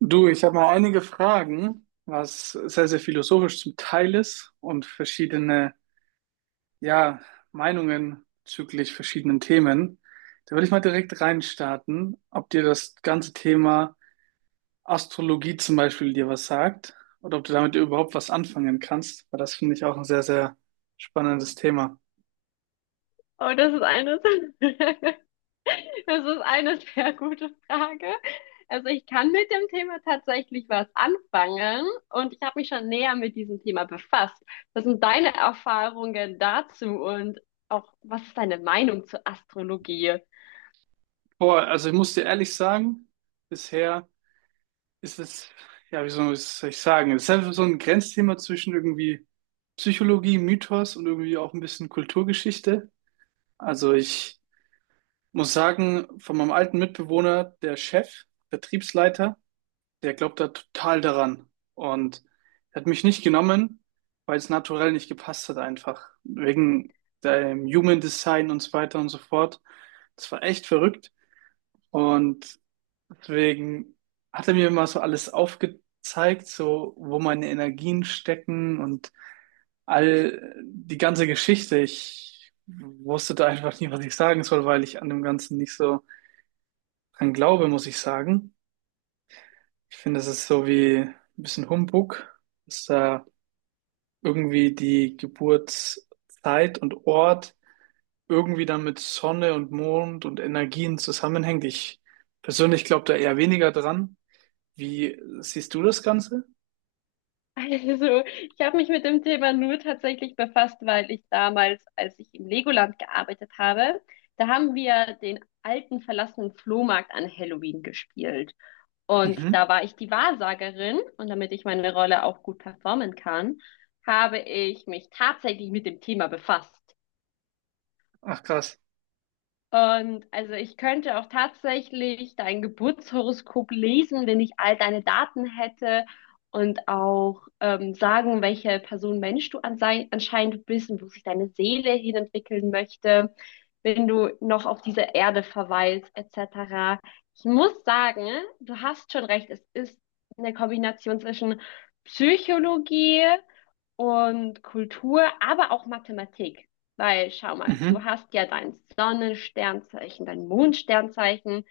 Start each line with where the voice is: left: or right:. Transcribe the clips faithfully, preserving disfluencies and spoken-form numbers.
right: Du, ich habe mal einige Fragen, was sehr, sehr philosophisch zum Teil ist und verschiedene, ja, Meinungen bezüglich verschiedenen Themen. Da würde ich mal direkt reinstarten, ob dir das ganze Thema Astrologie zum Beispiel dir was sagt oder ob du damit überhaupt was anfangen kannst, weil das finde ich auch ein sehr, sehr spannendes Thema.
left: Oh, das ist eine, das ist eine sehr gute Frage. Also ich kann mit dem Thema tatsächlich was anfangen und ich habe mich schon näher mit diesem Thema befasst. Was sind deine Erfahrungen dazu und auch was ist deine Meinung zur Astrologie?
right: Boah, also ich muss dir ehrlich sagen, bisher ist es, ja, wie soll ich soll ich sagen? Es ist einfach so ein Grenzthema zwischen irgendwie Psychologie, Mythos und irgendwie auch ein bisschen Kulturgeschichte. Also ich muss sagen, von meinem alten Mitbewohner, der Chef, Vertriebsleiter, der glaubt da total daran, und er hat mich nicht genommen, weil es naturell nicht gepasst hat einfach. Wegen dem Human Design und so weiter und so fort. Das war echt verrückt. Und Deswegen hat er mir immer so alles aufgezeigt, so wo meine Energien stecken und all die ganze Geschichte. Ich wusste da einfach nie, was ich sagen soll, weil ich an dem Ganzen nicht so dran glaube, muss ich sagen. Ich finde, das ist so wie ein bisschen Humbug, dass da irgendwie die Geburtszeit und Ort irgendwie dann mit Sonne und Mond und Energien zusammenhängt. Ich persönlich glaube da eher weniger dran. Wie siehst du das Ganze?
left: Also ich habe mich mit dem Thema nur tatsächlich befasst, weil ich damals, als ich im Legoland gearbeitet habe, da haben wir den alten verlassenen Flohmarkt an Halloween gespielt. Und
right: Mhm.
left: da war ich die Wahrsagerin, und damit ich meine Rolle auch gut performen kann, habe ich mich tatsächlich mit dem Thema befasst.
right: Ach, krass.
left: Und also ich könnte auch tatsächlich dein Geburtshoroskop lesen, wenn ich all deine Daten hätte und auch ähm, sagen, welche Person Mensch du ansei- anscheinend bist und wo sich deine Seele hinentwickeln möchte, wenn du noch auf dieser Erde verweilst, et cetera. Ich muss sagen, du hast schon recht, es ist eine Kombination zwischen Psychologie und Kultur, aber auch Mathematik. Weil, schau mal,
right: Mhm.
left: du hast ja dein Sonnensternzeichen, dein Mondsternzeichen,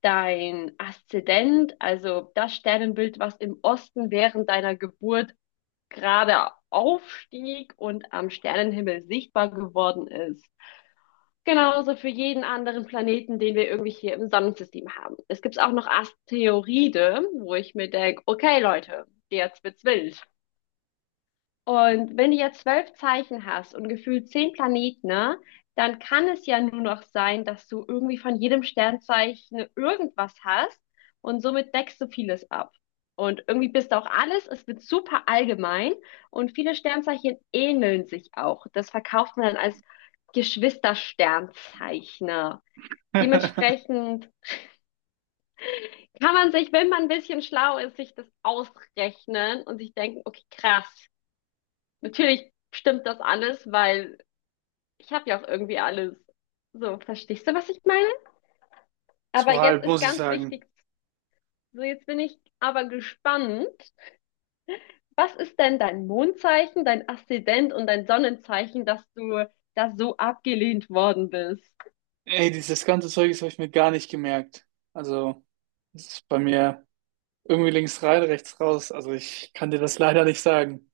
left: dein Aszendent, also das Sternenbild, was im Osten während deiner Geburt gerade aufstieg und am Sternenhimmel sichtbar geworden ist. Genauso für jeden anderen Planeten, den wir irgendwie hier im Sonnensystem haben. Es gibt auch noch Asteroide, wo ich mir denke, okay Leute, jetzt wird's wild. Und wenn du ja zwölf Zeichen hast und gefühlt zehn Planeten, ne, dann kann es ja nur noch sein, dass du irgendwie von jedem Sternzeichen irgendwas hast und somit deckst du vieles ab. Und irgendwie bist du auch alles, es wird super allgemein, und viele Sternzeichen ähneln sich auch. Das verkauft man dann als Geschwistersternzeichner. Dementsprechend kann man sich, wenn man ein bisschen schlau ist, sich das ausrechnen und sich denken, okay, krass. Natürlich stimmt das alles, weil ich habe ja auch irgendwie alles. So, verstehst du, was ich meine? Aber
right: So halb,
left: jetzt ist
right: muss ich
left: ganz
right: sagen.
left: wichtig, so, jetzt bin ich aber gespannt. Was ist denn dein Mondzeichen, dein Aszendent und dein Sonnenzeichen, dass du da so abgelehnt worden bist?
right: Ey, dieses ganze Zeug, das habe ich mir gar nicht gemerkt. Also, das ist bei mir irgendwie links rein, rechts raus. Also, ich kann dir das leider nicht sagen.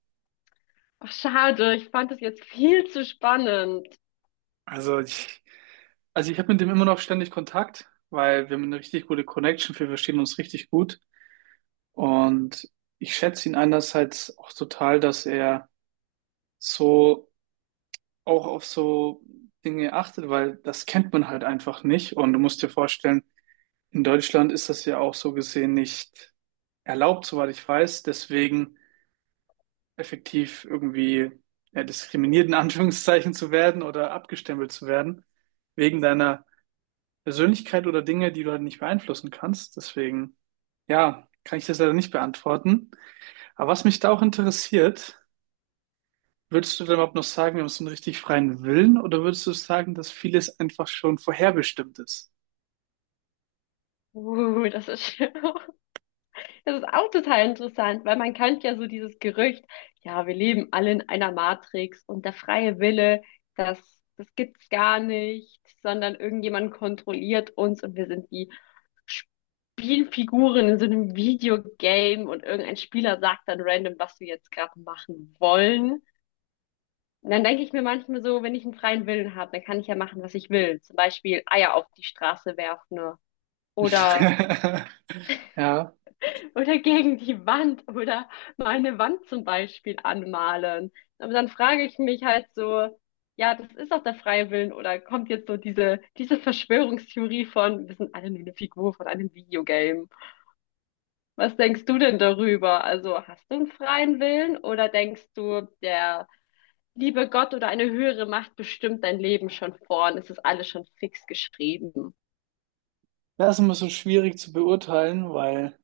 left: Ach, schade, ich fand es jetzt viel zu spannend.
right: Also, ich, also ich habe mit dem immer noch ständig Kontakt, weil wir haben eine richtig gute Connection. Wir verstehen uns richtig gut. Und ich schätze ihn einerseits auch total, dass er so auch auf so Dinge achtet, weil das kennt man halt einfach nicht. Und du musst dir vorstellen, in Deutschland ist das ja auch so gesehen nicht erlaubt, soweit ich weiß. Deswegen effektiv irgendwie ja, diskriminiert in Anführungszeichen zu werden oder abgestempelt zu werden, wegen deiner Persönlichkeit oder Dinge, die du halt nicht beeinflussen kannst. Deswegen, ja, kann ich das leider nicht beantworten. Aber was mich da auch interessiert, Würdest du dann überhaupt noch sagen, wir haben so einen richtig freien Willen, oder würdest du sagen, dass vieles einfach schon vorherbestimmt ist?
left: Uh, das ist schön. Das ist auch total interessant, weil man kennt ja so dieses Gerücht, ja, wir leben alle in einer Matrix und der freie Wille, das, das gibt's gar nicht, sondern irgendjemand kontrolliert uns und wir sind wie Spielfiguren in so einem Videogame, und irgendein Spieler sagt dann random, was wir jetzt gerade machen wollen. Und dann denke ich mir manchmal so, wenn ich einen freien Willen habe, dann kann ich ja machen, was ich will. Zum Beispiel Eier auf die Straße werfen oder
right: Ja,
left: Oder gegen die Wand oder meine Wand zum Beispiel anmalen. Aber dann frage ich mich halt so, ja, das ist doch der freie Willen, oder kommt jetzt so diese, diese Verschwörungstheorie von, wir sind alle nur eine Figur von einem Videogame. Was denkst du denn darüber? Also hast du einen freien Willen oder denkst du, der liebe Gott oder eine höhere Macht bestimmt dein Leben schon vor und es ist alles schon fix geschrieben?
right: das ist immer so schwierig zu beurteilen, weil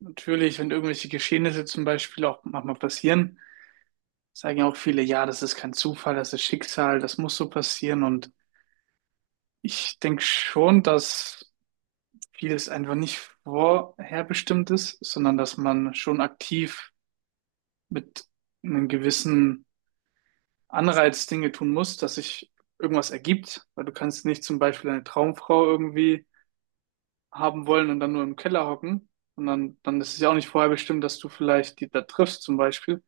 right: natürlich, wenn irgendwelche Geschehnisse zum Beispiel auch manchmal passieren, sagen ja auch viele, ja, das ist kein Zufall, das ist Schicksal, das muss so passieren. Und ich denke schon, dass vieles einfach nicht vorherbestimmt ist, sondern dass man schon aktiv mit einem gewissen Anreiz Dinge tun musst, dass sich irgendwas ergibt, weil du kannst nicht zum Beispiel eine Traumfrau irgendwie haben wollen und dann nur im Keller hocken. Und dann, dann ist es ja auch nicht vorher bestimmt, dass du vielleicht die da triffst zum Beispiel.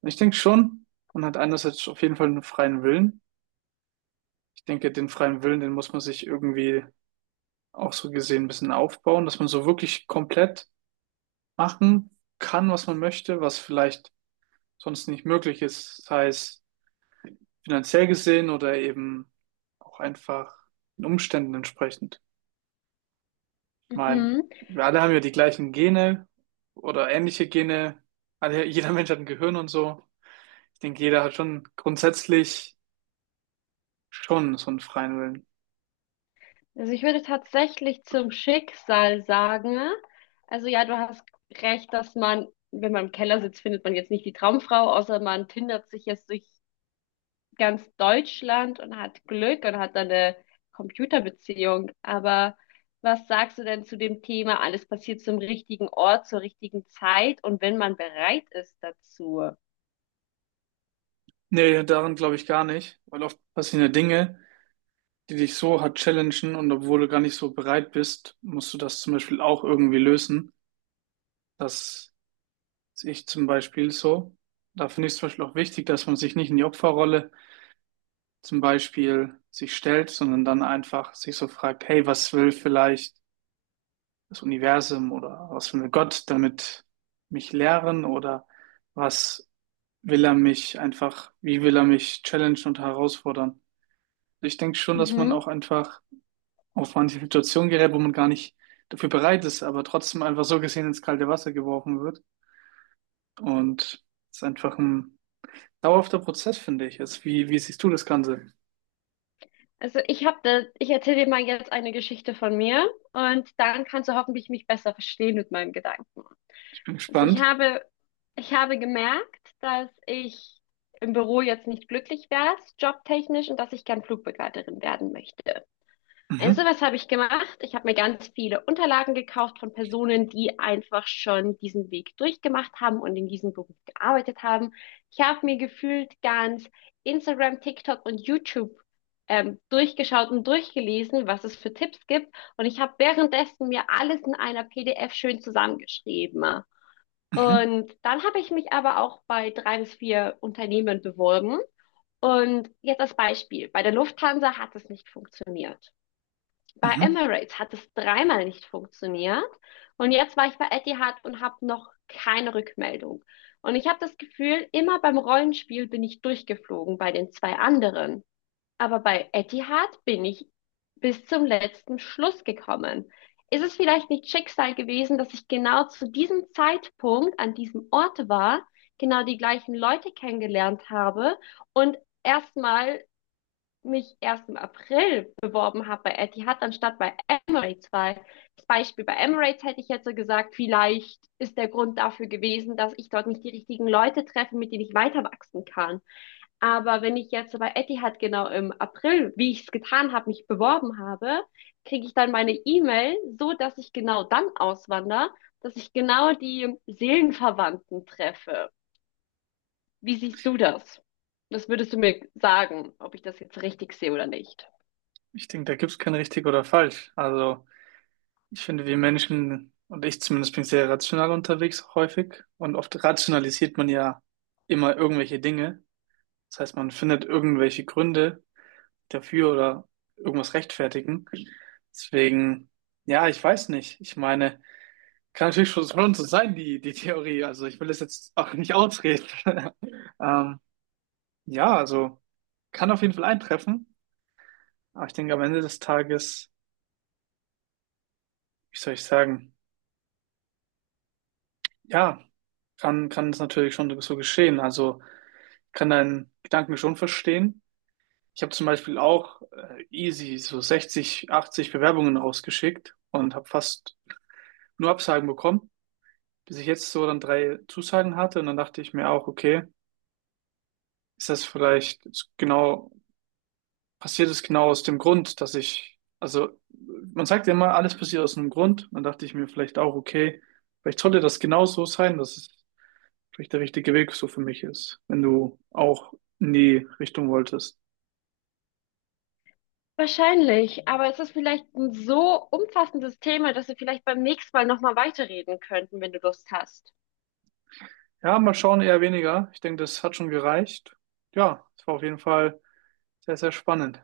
right: Und ich denke schon, man hat einerseits auf jeden Fall einen freien Willen. Ich denke, den freien Willen, den muss man sich irgendwie auch so gesehen ein bisschen aufbauen, dass man so wirklich komplett machen kann, was man möchte, was vielleicht sonst nicht möglich ist. Das heißt, finanziell gesehen oder eben auch einfach den Umständen entsprechend. Ich meine,
left: Mhm.
right: wir alle haben ja die gleichen Gene oder ähnliche Gene. Alle, jeder Mensch hat ein Gehirn und so. Ich denke, jeder hat schon grundsätzlich schon so einen freien Willen.
left: Also ich würde tatsächlich zum Schicksal sagen, also ja, du hast recht, dass man, wenn man im Keller sitzt, findet man jetzt nicht die Traumfrau, außer man tindert sich jetzt durch ganz Deutschland und hat Glück und hat dann eine Computerbeziehung. Aber was sagst du denn zu dem Thema, alles passiert zum richtigen Ort, zur richtigen Zeit und wenn man bereit ist dazu?
right: Nee, daran glaube ich gar nicht, weil oft passieren ja Dinge, die dich so hart challengen und obwohl du gar nicht so bereit bist, musst du das zum Beispiel auch irgendwie lösen. Das sehe ich zum Beispiel so. Da finde ich es zum Beispiel auch wichtig, dass man sich nicht in die Opferrolle zum Beispiel sich stellt, sondern dann einfach sich so fragt, hey, was will vielleicht das Universum oder was will Gott damit mich lehren oder was will er mich einfach, wie will er mich challengen und herausfordern? Ich denke schon, dass man
left: Mhm.
right: auch einfach auf manche Situationen gerät, wo man gar nicht dafür bereit ist, aber trotzdem einfach so gesehen ins kalte Wasser geworfen wird. Und es ist einfach ein dauerhafter Prozess, finde ich. Also wie, wie siehst du das Ganze?
left: Also ich habe da, ich erzähle dir mal jetzt eine Geschichte von mir und dann kannst du hoffentlich mich besser verstehen mit meinen Gedanken.
right: Ich bin
left: Also ich
right: gespannt.
left: habe, ich habe gemerkt, dass ich im Büro jetzt nicht glücklich wäre, jobtechnisch, und dass ich gern Flugbegleiterin werden möchte. Also
right: Mhm.
left: was habe ich gemacht? Ich habe mir ganz viele Unterlagen gekauft von Personen, die einfach schon diesen Weg durchgemacht haben und in diesem Beruf gearbeitet haben. Ich habe mir gefühlt ganz Instagram, TikTok und YouTube ähm, durchgeschaut und durchgelesen, was es für Tipps gibt. Und ich habe währenddessen mir alles in einer P D F schön zusammengeschrieben.
right: Mhm.
left: Und dann habe ich mich aber auch bei drei bis vier Unternehmen beworben. Und jetzt als Beispiel: Bei der Lufthansa hat es nicht funktioniert. Bei
right: Mhm.
left: Emirates hat es dreimal nicht funktioniert. Und jetzt war ich bei Etihad und habe noch keine Rückmeldung. Und ich habe das Gefühl, immer beim Rollenspiel bin ich durchgeflogen bei den zwei anderen. Aber bei Etihad bin ich bis zum letzten Schluss gekommen. Ist es vielleicht nicht Schicksal gewesen, dass ich genau zu diesem Zeitpunkt an diesem Ort war, genau die gleichen Leute kennengelernt habe und erstmal mich erst im April beworben habe bei Etihad anstatt bei Emirates? Weil das Beispiel bei Emirates hätte ich jetzt so gesagt, vielleicht ist der Grund dafür gewesen, dass ich dort nicht die richtigen Leute treffe, mit denen ich weiter wachsen kann. Aber wenn ich jetzt bei Etihad genau im April, wie ich es getan habe, mich beworben habe, kriege ich dann meine E-Mail, so dass ich genau dann auswandere, dass ich genau die Seelenverwandten treffe. Wie siehst du das? Was würdest du mir sagen, ob ich das jetzt richtig sehe oder nicht?
right: Ich denke, da gibt es kein richtig oder falsch. Also ich finde, wir Menschen und ich zumindest bin sehr rational unterwegs auch häufig und oft rationalisiert man ja immer irgendwelche Dinge. Das heißt, man findet irgendwelche Gründe dafür oder irgendwas rechtfertigen. Deswegen, ja, ich weiß nicht. Ich meine, kann natürlich schon schon so sein, die, die Theorie. Also ich will das jetzt auch nicht ausreden. Ähm, ja, also kann auf jeden Fall eintreffen. Aber ich denke, am Ende des Tages, wie soll ich sagen, ja, kann, kann es natürlich schon so geschehen. Also ich kann deinen Gedanken schon verstehen. Ich habe zum Beispiel auch äh, easy so sechzig, achtzig Bewerbungen rausgeschickt und habe fast nur Absagen bekommen, bis ich jetzt so dann drei Zusagen hatte. Und dann dachte ich mir auch, okay, ist das vielleicht genau, passiert es genau aus dem Grund, dass ich, also man sagt ja immer, alles passiert aus einem Grund. Dann dachte ich mir vielleicht auch, okay, vielleicht sollte das genau so sein, dass es vielleicht der richtige Weg so für mich ist, wenn du auch in die Richtung wolltest.
left: Wahrscheinlich, aber es ist vielleicht ein so umfassendes Thema, dass wir vielleicht beim nächsten Mal nochmal weiterreden könnten, wenn du Lust hast.
right: Ja, mal schauen, eher weniger. Ich denke, das hat schon gereicht. Ja, es war auf jeden Fall sehr, sehr spannend.